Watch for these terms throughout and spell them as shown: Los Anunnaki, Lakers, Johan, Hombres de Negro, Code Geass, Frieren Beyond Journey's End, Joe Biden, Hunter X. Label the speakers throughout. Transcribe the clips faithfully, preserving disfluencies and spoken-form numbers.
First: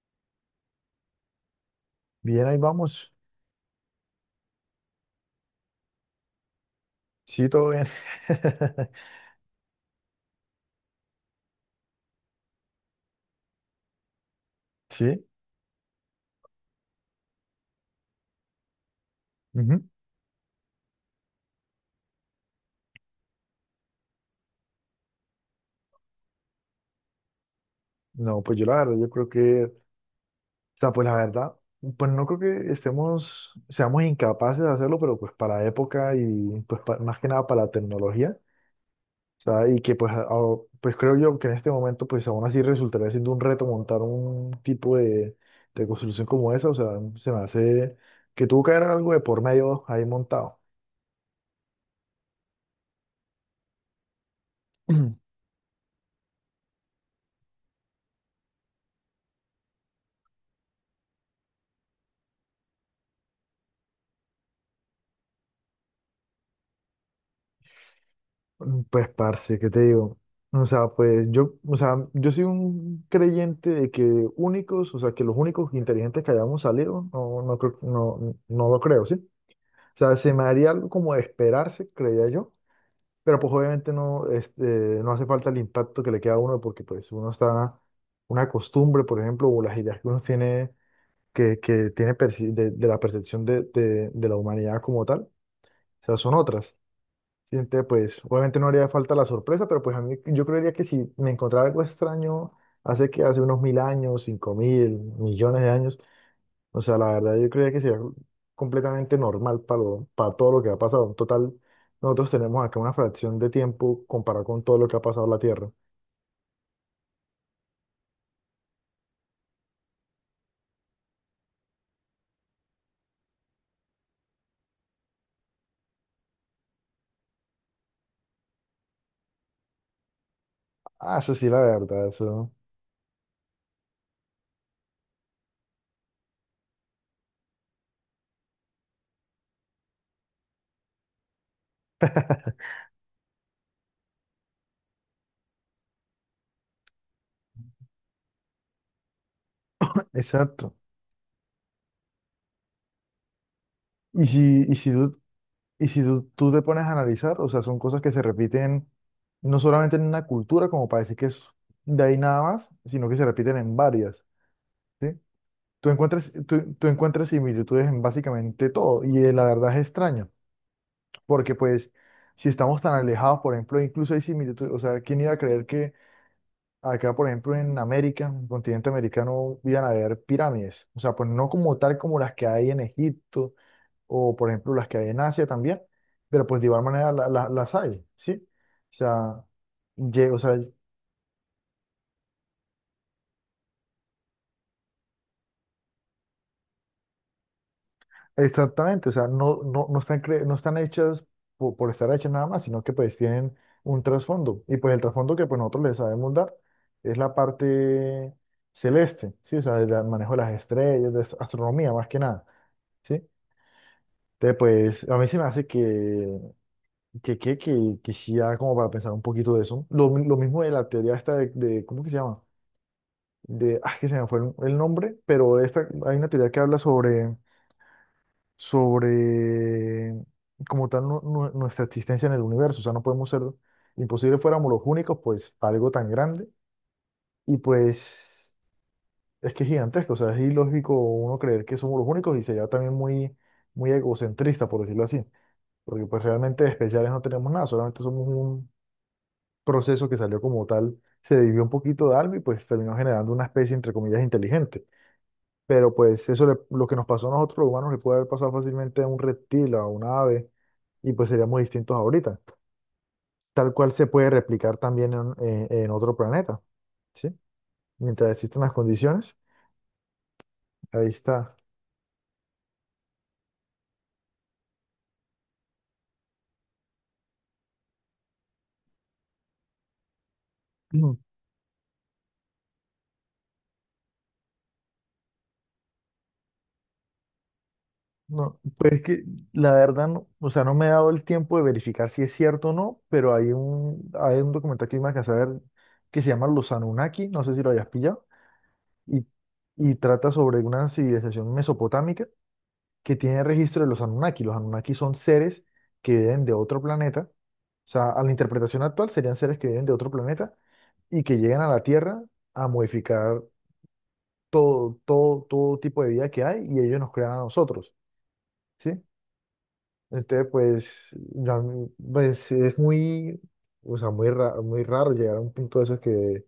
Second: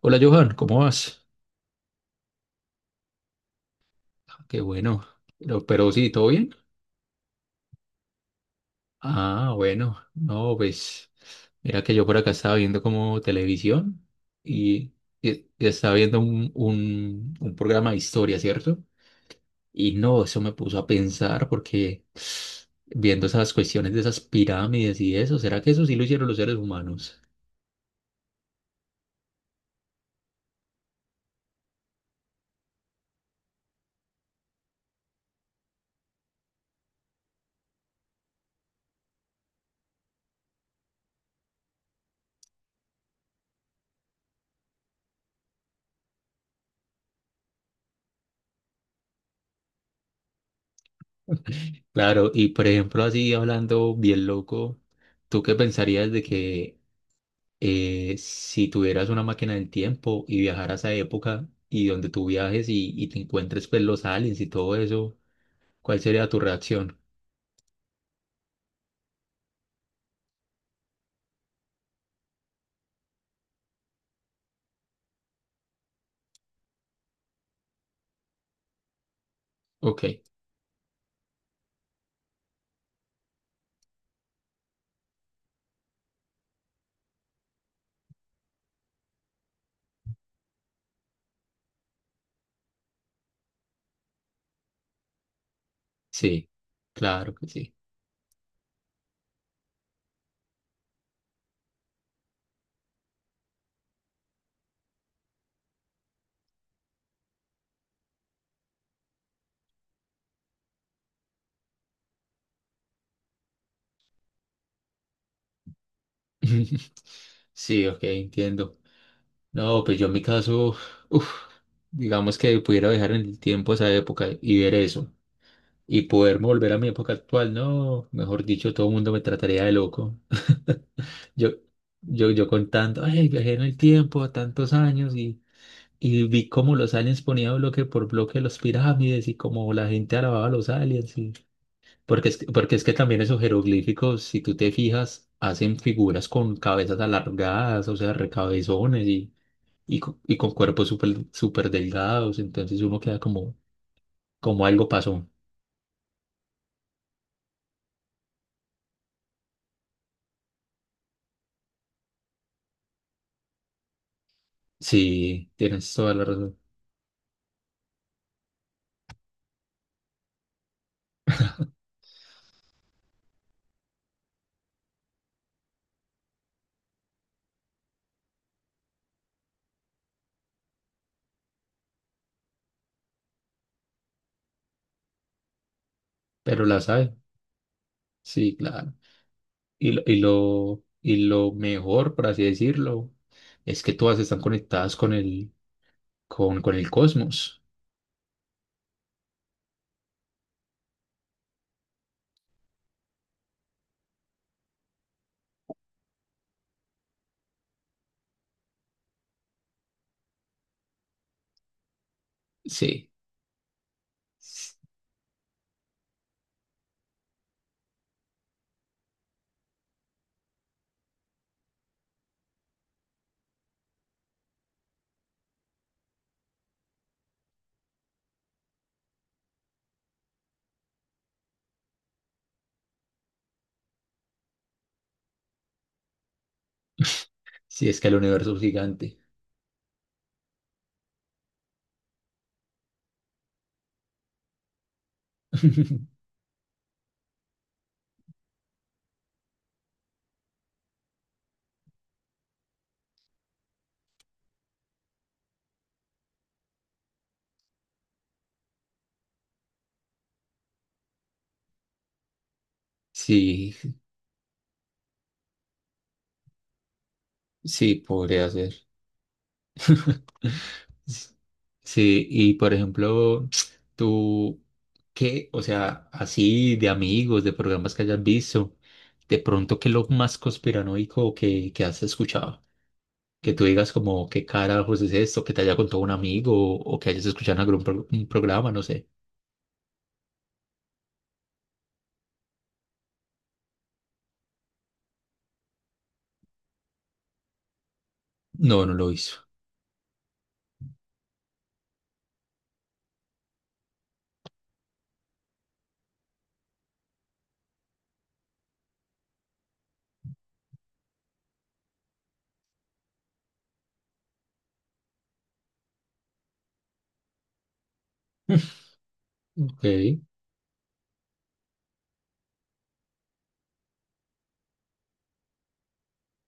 Speaker 1: Hola Johan, ¿cómo vas?
Speaker 2: Bien, ahí vamos.
Speaker 1: Ah, qué bueno. Pero, pero sí, ¿todo bien?
Speaker 2: Sí, todo bien.
Speaker 1: Ah, bueno. No, pues mira que yo por acá estaba viendo como televisión y,
Speaker 2: Sí.
Speaker 1: y- y estaba viendo un, un, un programa de historia, ¿cierto?
Speaker 2: Ujú.
Speaker 1: Y no, eso me puso a pensar porque viendo esas cuestiones de esas pirámides y eso, ¿será que eso sí lo hicieron los seres humanos?
Speaker 2: No, pues yo la verdad, yo creo que, o sea, pues la verdad, pues no creo que estemos, seamos incapaces de hacerlo, pero pues para la época y pues pa- más que nada para la tecnología, o sea, y que pues, a- a- pues creo yo que en este momento pues aún así resultaría siendo un reto montar un tipo de, de construcción como esa, o sea, se me hace que tuvo que haber algo de por medio ahí montado.
Speaker 1: Claro, y por ejemplo, así hablando bien loco, ¿tú qué pensarías de que eh, si tuvieras una máquina del tiempo y viajaras a esa época y donde tú viajes y, y te encuentres pues los aliens y todo eso, ¿cuál sería tu reacción?
Speaker 2: Mm, Pues, parce, ¿qué te digo? O sea, pues yo, o sea, yo soy un creyente de que únicos, o sea, que los únicos inteligentes que hayamos salido, no, no, creo- no, no lo creo, ¿sí? O
Speaker 1: Ok,
Speaker 2: sea, se me haría algo como de esperarse, creía yo, pero pues obviamente no, este, no hace falta el impacto que le queda a uno porque pues uno está, una costumbre, por ejemplo, o las ideas que uno tiene, que, que tiene perci- de, de la percepción de, de de la humanidad como tal, o sea, son
Speaker 1: sí,
Speaker 2: otras.
Speaker 1: claro que
Speaker 2: Sí,
Speaker 1: sí.
Speaker 2: entonces, pues, obviamente no haría falta la sorpresa, pero pues a mí, yo creería que si me encontrara algo extraño hace que hace unos mil años, cinco mil, millones de años, o sea, la verdad yo creería que sería completamente normal para, lo- para todo lo que ha pasado. En total, nosotros tenemos acá una fracción de tiempo comparado con todo lo que ha pasado en la Tierra.
Speaker 1: Sí, ok, entiendo. No, pues yo en mi caso, uf, digamos que pudiera viajar en el tiempo a esa época y ver eso. Y poderme volver a mi época actual, no, mejor dicho, todo el mundo me trataría de loco.
Speaker 2: Ah, eso sí,
Speaker 1: Yo,
Speaker 2: la verdad,
Speaker 1: yo, yo
Speaker 2: eso.
Speaker 1: contando ay, viajé en el tiempo a tantos años y vi cómo los aliens ponían bloque por bloque los pirámides y cómo la gente alababa a los aliens. Y- Porque es que, porque es que también esos jeroglíficos, si tú te fijas, hacen figuras con cabezas alargadas, o sea, recabezones y, y, co- y con
Speaker 2: Exacto.
Speaker 1: cuerpos súper súper delgados. Entonces uno queda como,
Speaker 2: Y si,
Speaker 1: como
Speaker 2: y
Speaker 1: algo
Speaker 2: si,
Speaker 1: pasó.
Speaker 2: Y si tú, tú te pones a analizar, o sea, son cosas que se repiten no solamente en una cultura, como para decir que es de ahí nada más, sino que se repiten en varias, ¿sí?
Speaker 1: Sí,
Speaker 2: Tú
Speaker 1: tienes toda la
Speaker 2: encuentras,
Speaker 1: razón.
Speaker 2: tú, tú encuentras similitudes en básicamente todo, y eh, la verdad es extraño, porque pues si estamos tan alejados, por ejemplo, incluso hay similitudes, o sea, ¿quién iba a creer que acá, por ejemplo, en América, en el continente americano, iban a haber pirámides? O sea, pues no como tal como las que hay en Egipto o por ejemplo las que hay en Asia también, pero pues
Speaker 1: Pero
Speaker 2: de
Speaker 1: la
Speaker 2: igual manera
Speaker 1: sabe.
Speaker 2: la- la- las hay, ¿sí?
Speaker 1: Sí, claro.
Speaker 2: O sea,
Speaker 1: Y lo, y
Speaker 2: lle- o sea,
Speaker 1: lo, y lo mejor, por así decirlo, es que todas están conectadas con el, con, con el cosmos.
Speaker 2: exactamente, o sea, no, no, no están, cre- no están hechas po- por, estar hechas nada más, sino que pues tienen un trasfondo, y pues el trasfondo que pues nosotros les sabemos dar es la parte celeste, ¿sí? O sea, el manejo de las estrellas, de ast- astronomía más que nada,
Speaker 1: Sí,
Speaker 2: ¿sí? Entonces, pues, a mí se me hace que, que, que, que, que, sí da como para pensar un poquito de eso. Lo, mi- lo mismo de la teoría esta de, de- ¿cómo que se llama? De, ah, que se me fue el, el nombre, pero esta, hay una teoría que habla sobre, sobre como tal nu- nu- nuestra existencia en el universo, o sea, no podemos ser, imposible fuéramos los únicos, pues, para algo tan grande, y
Speaker 1: sí, es que el universo
Speaker 2: pues,
Speaker 1: es gigante.
Speaker 2: es que es gigantesco, o sea, es ilógico uno creer que somos los únicos y sería también muy, muy egocentrista, por decirlo así, porque pues realmente especiales no tenemos nada, solamente somos un proceso que salió como tal, se dividió un poquito de algo y pues terminó generando una especie, entre comillas, inteligente. Pero pues eso le- lo que nos pasó a nosotros los humanos le puede haber pasado fácilmente a un reptil, a un ave, y pues seríamos distintos ahorita. Tal
Speaker 1: Sí,
Speaker 2: cual se puede replicar también en, en- en otro planeta, ¿sí?
Speaker 1: sí,
Speaker 2: Mientras
Speaker 1: podría
Speaker 2: existan las
Speaker 1: ser.
Speaker 2: condiciones, ahí
Speaker 1: S-
Speaker 2: está.
Speaker 1: Sí, y por ejemplo, tú, ¿qué? O sea, así de amigos, de programas que hayas visto, de pronto, ¿qué es lo más
Speaker 2: Mm,
Speaker 1: conspiranoico que, que has escuchado? Que tú digas como, ¿qué carajos es esto? Que te haya contado un amigo o, o que hayas escuchado en algún pro- un
Speaker 2: No,
Speaker 1: programa, no
Speaker 2: pues es
Speaker 1: sé.
Speaker 2: que la verdad, no, o sea, no me he dado el tiempo de verificar si es cierto o no, pero hay un, hay un documental que me alcancé a ver que se llama Los Anunnaki, no sé si lo hayas pillado,
Speaker 1: No, no lo
Speaker 2: y,
Speaker 1: hizo.
Speaker 2: y trata sobre una civilización mesopotámica que tiene registro de los Anunnaki. Los Anunnaki son seres que viven de otro planeta. O sea, a la interpretación actual serían seres que viven de otro planeta y que llegan a la Tierra a modificar todo, todo, todo tipo de vida que hay y ellos nos crean a nosotros, ¿sí?
Speaker 1: Ok,
Speaker 2: Entonces, pues, ya, pues es muy, o sea, muy, ra- muy raro llegar a un punto de esos que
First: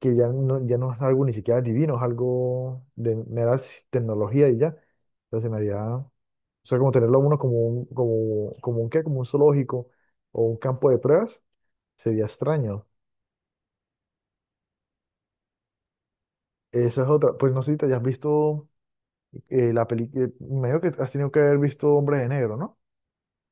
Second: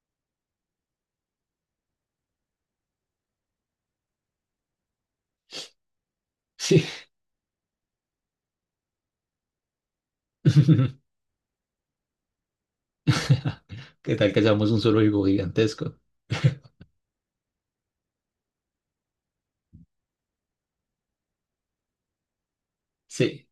Speaker 2: que ya no, ya no es algo ni siquiera divino, es algo de mera s- tecnología y ya. Entonces se me haría, o sea,
Speaker 1: sí.
Speaker 2: como tenerlo a uno como un, como, como un qué, como un zoológico o un campo de pruebas, sería extraño.
Speaker 1: ¿Qué tal que seamos un zoológico gigantesco?
Speaker 2: Esa es otra, pues no sé si te hayas visto eh, la película, medio que has tenido que haber visto Hombres de Negro, ¿no?
Speaker 1: Sí.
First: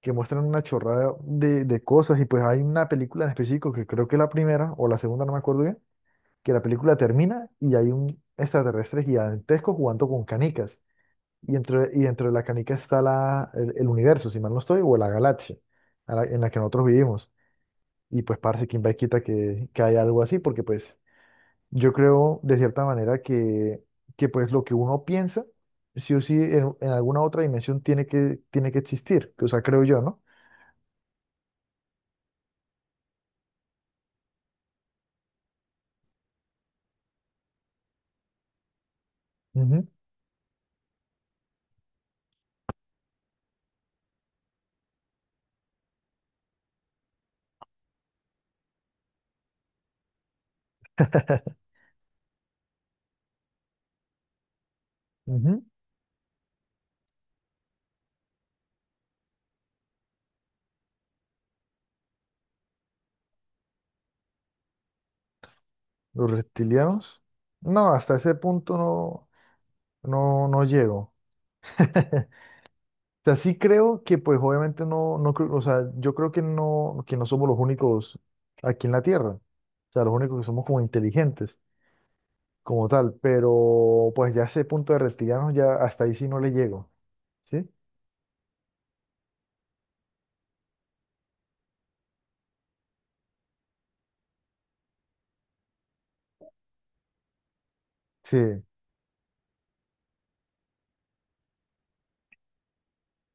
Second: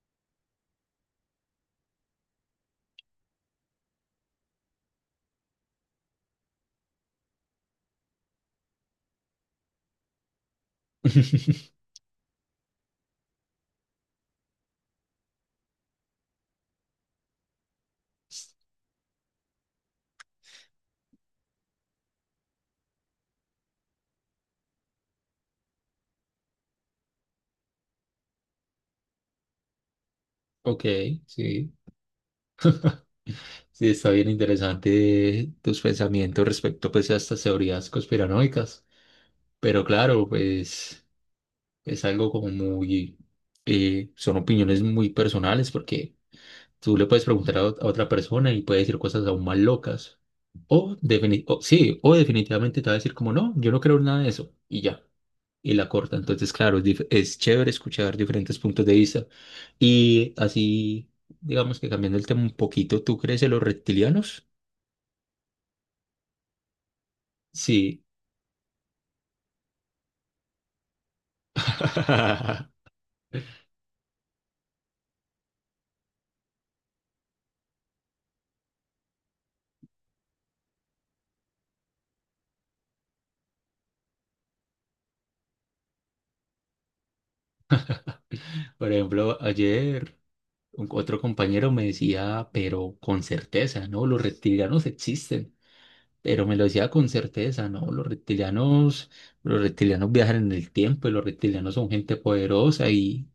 Speaker 2: Que muestran una chorrada de, de cosas y pues hay una película en específico que creo que es la primera o la segunda, no me acuerdo bien, que la película termina y hay un extraterrestre gigantesco jugando con canicas. Y entre, y dentro de la canica está la, el, el universo, si mal no estoy, o la galaxia a la- en la que nosotros vivimos. Y pues parce, quién va y quita que, que hay algo así, porque pues yo creo de cierta manera que, que pues lo que uno piensa, sí o sí, en, en alguna otra dimensión tiene que, tiene que existir, que, o sea, creo yo, ¿no?
Speaker 1: Ok, sí. Sí, está bien interesante tus pensamientos respecto pues a estas teorías conspiranoicas. Pero
Speaker 2: Ujú.
Speaker 1: claro, pues es algo como muy... eh, son opiniones muy personales porque tú le puedes preguntar a, ot- a otra persona y puede decir cosas aún más locas. O, defini- o- sí, o definitivamente te va a decir como no, yo no creo en nada de eso y ya.
Speaker 2: Ujú.
Speaker 1: Y la corta. Entonces, claro, es, dif- es chévere escuchar diferentes puntos de vista. Y así, digamos que cambiando el tema un poquito, ¿tú crees en los reptilianos?
Speaker 2: Los reptilianos, no,
Speaker 1: Sí.
Speaker 2: hasta ese punto no, no, no llego. Sea, sí creo que pues obviamente no, no creo, o sea, yo creo que no, que no somos los únicos aquí en la Tierra, o sea, los únicos que somos como inteligentes, como tal, pero pues ya ese punto de reptilianos ya hasta ahí sí no le llego, ¿sí?
Speaker 1: Por ejemplo, ayer un- otro compañero me decía, pero con certeza, ¿no? Los reptilianos existen. Pero me lo decía con certeza, ¿no? Los
Speaker 2: Sí,
Speaker 1: reptilianos, los reptilianos viajan en el tiempo y los reptilianos son gente poderosa y,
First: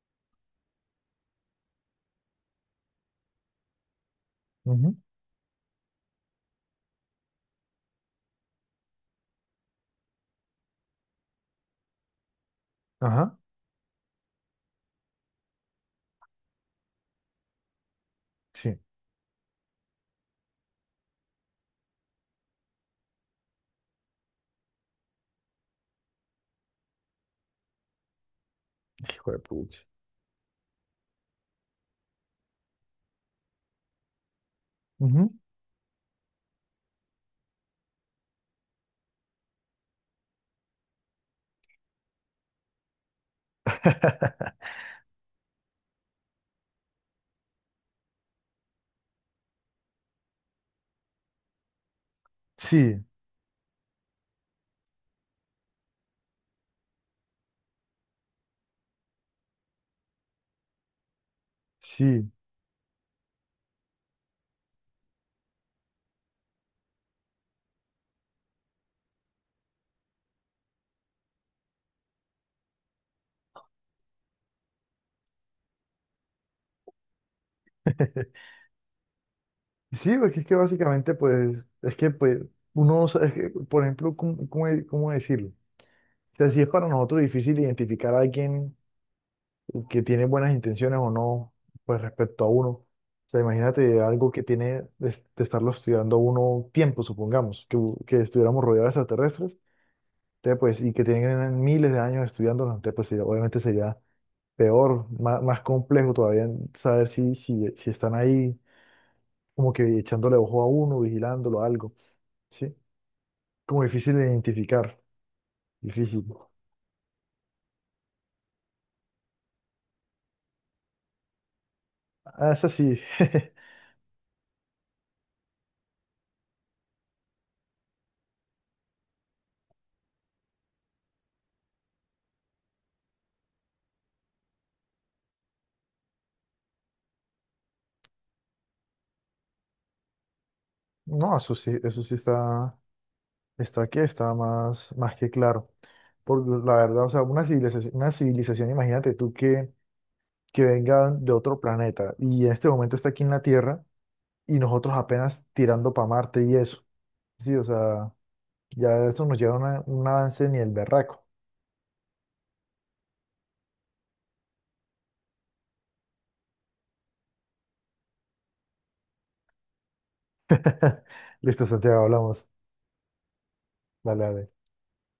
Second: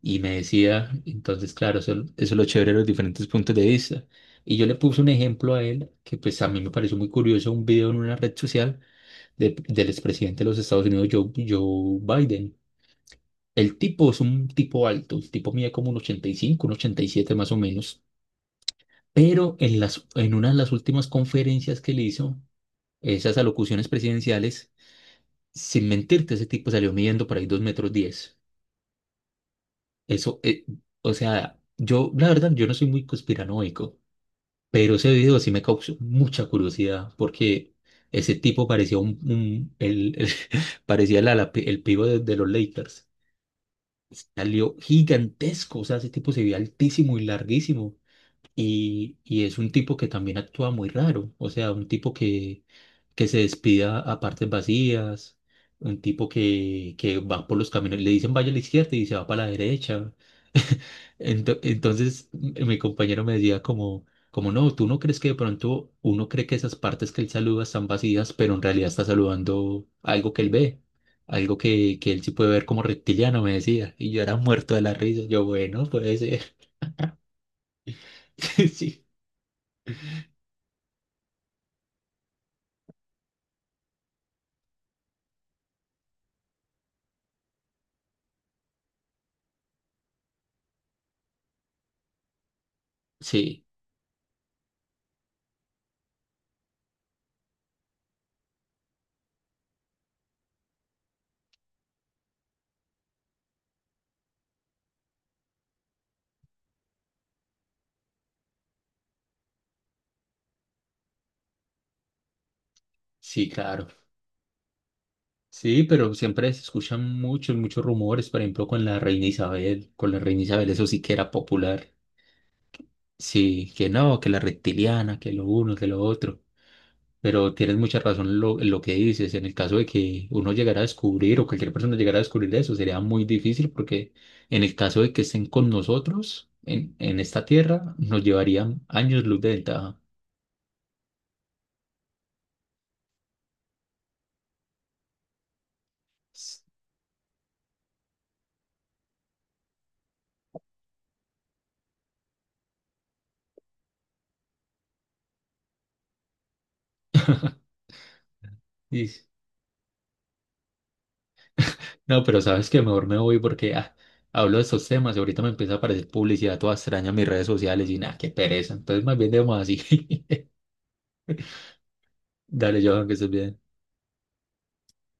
Speaker 1: y me decía, entonces, claro, eso, eso es lo chévere de los diferentes puntos de vista. Y yo le
Speaker 2: ujú,
Speaker 1: puse un ejemplo a él que pues a mí me pareció muy curioso, un video en una red social de- del expresidente de los Estados Unidos, Joe, Joe Biden.
Speaker 2: ajá,
Speaker 1: El tipo es un tipo alto, el tipo mide como un ochenta y cinco, un ochenta y siete más o menos.
Speaker 2: sí,
Speaker 1: Pero en las, en una de las últimas conferencias que le hizo, esas alocuciones presidenciales, sin mentirte, ese tipo salió midiendo por ahí dos metros diez.
Speaker 2: hijo de pucha.
Speaker 1: Eso, eh, o sea, yo, la verdad, yo no soy muy conspiranoico, pero ese
Speaker 2: Ujú.
Speaker 1: video sí me causó mucha curiosidad porque ese tipo parecía un, un- el, el- parecía el, ala- el pivo de, de los Lakers. Salió gigantesco, o sea, ese tipo se veía altísimo y larguísimo. Y, y es un tipo que también actúa muy raro, o sea, un tipo que,
Speaker 2: Sí,
Speaker 1: que se despida a partes vacías, un tipo que, que va por los caminos, le dicen vaya a la izquierda y se va para la derecha. Ento- entonces
Speaker 2: sí.
Speaker 1: m- mi compañero me decía como, como no, tú no crees que de pronto uno cree que esas partes que él saluda están vacías, pero en realidad está saludando algo que él ve, algo que, que él sí puede ver como reptiliano, me decía. Y yo era muerto de la risa, yo bueno, puede ser. Sí,
Speaker 2: Sí, porque es que básicamente, pues, es que, pues, uno, no sabe- es que, por ejemplo, ¿cómo, cómo, de- cómo decirlo? O sea, si es para nosotros difícil identificar a alguien que tiene buenas intenciones o no, pues respecto a uno. O sea,
Speaker 1: sí,
Speaker 2: imagínate algo que tiene de, de estarlo estudiando uno tiempo, supongamos, que, u- que estuviéramos rodeados de extraterrestres, entonces, pues, y que tienen miles de años estudiándonos, entonces, pues, sería- obviamente sería peor, más, más complejo todavía saber si, si, si están ahí como que echándole ojo a uno, vigilándolo, algo, ¿sí?
Speaker 1: sí,
Speaker 2: Como
Speaker 1: claro.
Speaker 2: difícil de identificar,
Speaker 1: Sí, pero
Speaker 2: difícil.
Speaker 1: siempre se escuchan muchos, muchos rumores, por ejemplo, con la reina Isabel, con la reina Isabel, eso sí que era popular.
Speaker 2: Ah, eso sí,
Speaker 1: Sí, que no, que la reptiliana, que lo uno, que lo otro. Pero tienes mucha razón en lo, en lo que dices. En el caso de que uno llegara a descubrir o cualquier persona llegara a descubrir eso, sería muy difícil porque en el caso de que estén con nosotros en, en esta tierra, nos llevarían años luz de ventaja.
Speaker 2: no, eso sí, eso sí está, está, aquí, está más, más que claro. Porque pues, la verdad, o sea, una civilización, una civilización, imagínate tú que, que venga de otro planeta y en este momento está aquí en la Tierra y nosotros apenas tirando para Marte y eso. Sí, o sea, ya
Speaker 1: Sí.
Speaker 2: eso nos lleva a una- un avance ni el berraco.
Speaker 1: No, pero sabes que mejor me voy porque ah, hablo de estos temas y ahorita me empieza a aparecer publicidad toda extraña en mis redes sociales y nada, qué pereza. Entonces más bien debemos así.
Speaker 2: Listo, Santiago, hablamos.
Speaker 1: Dale, Johan, que estés bien.
Speaker 2: Dale, dale.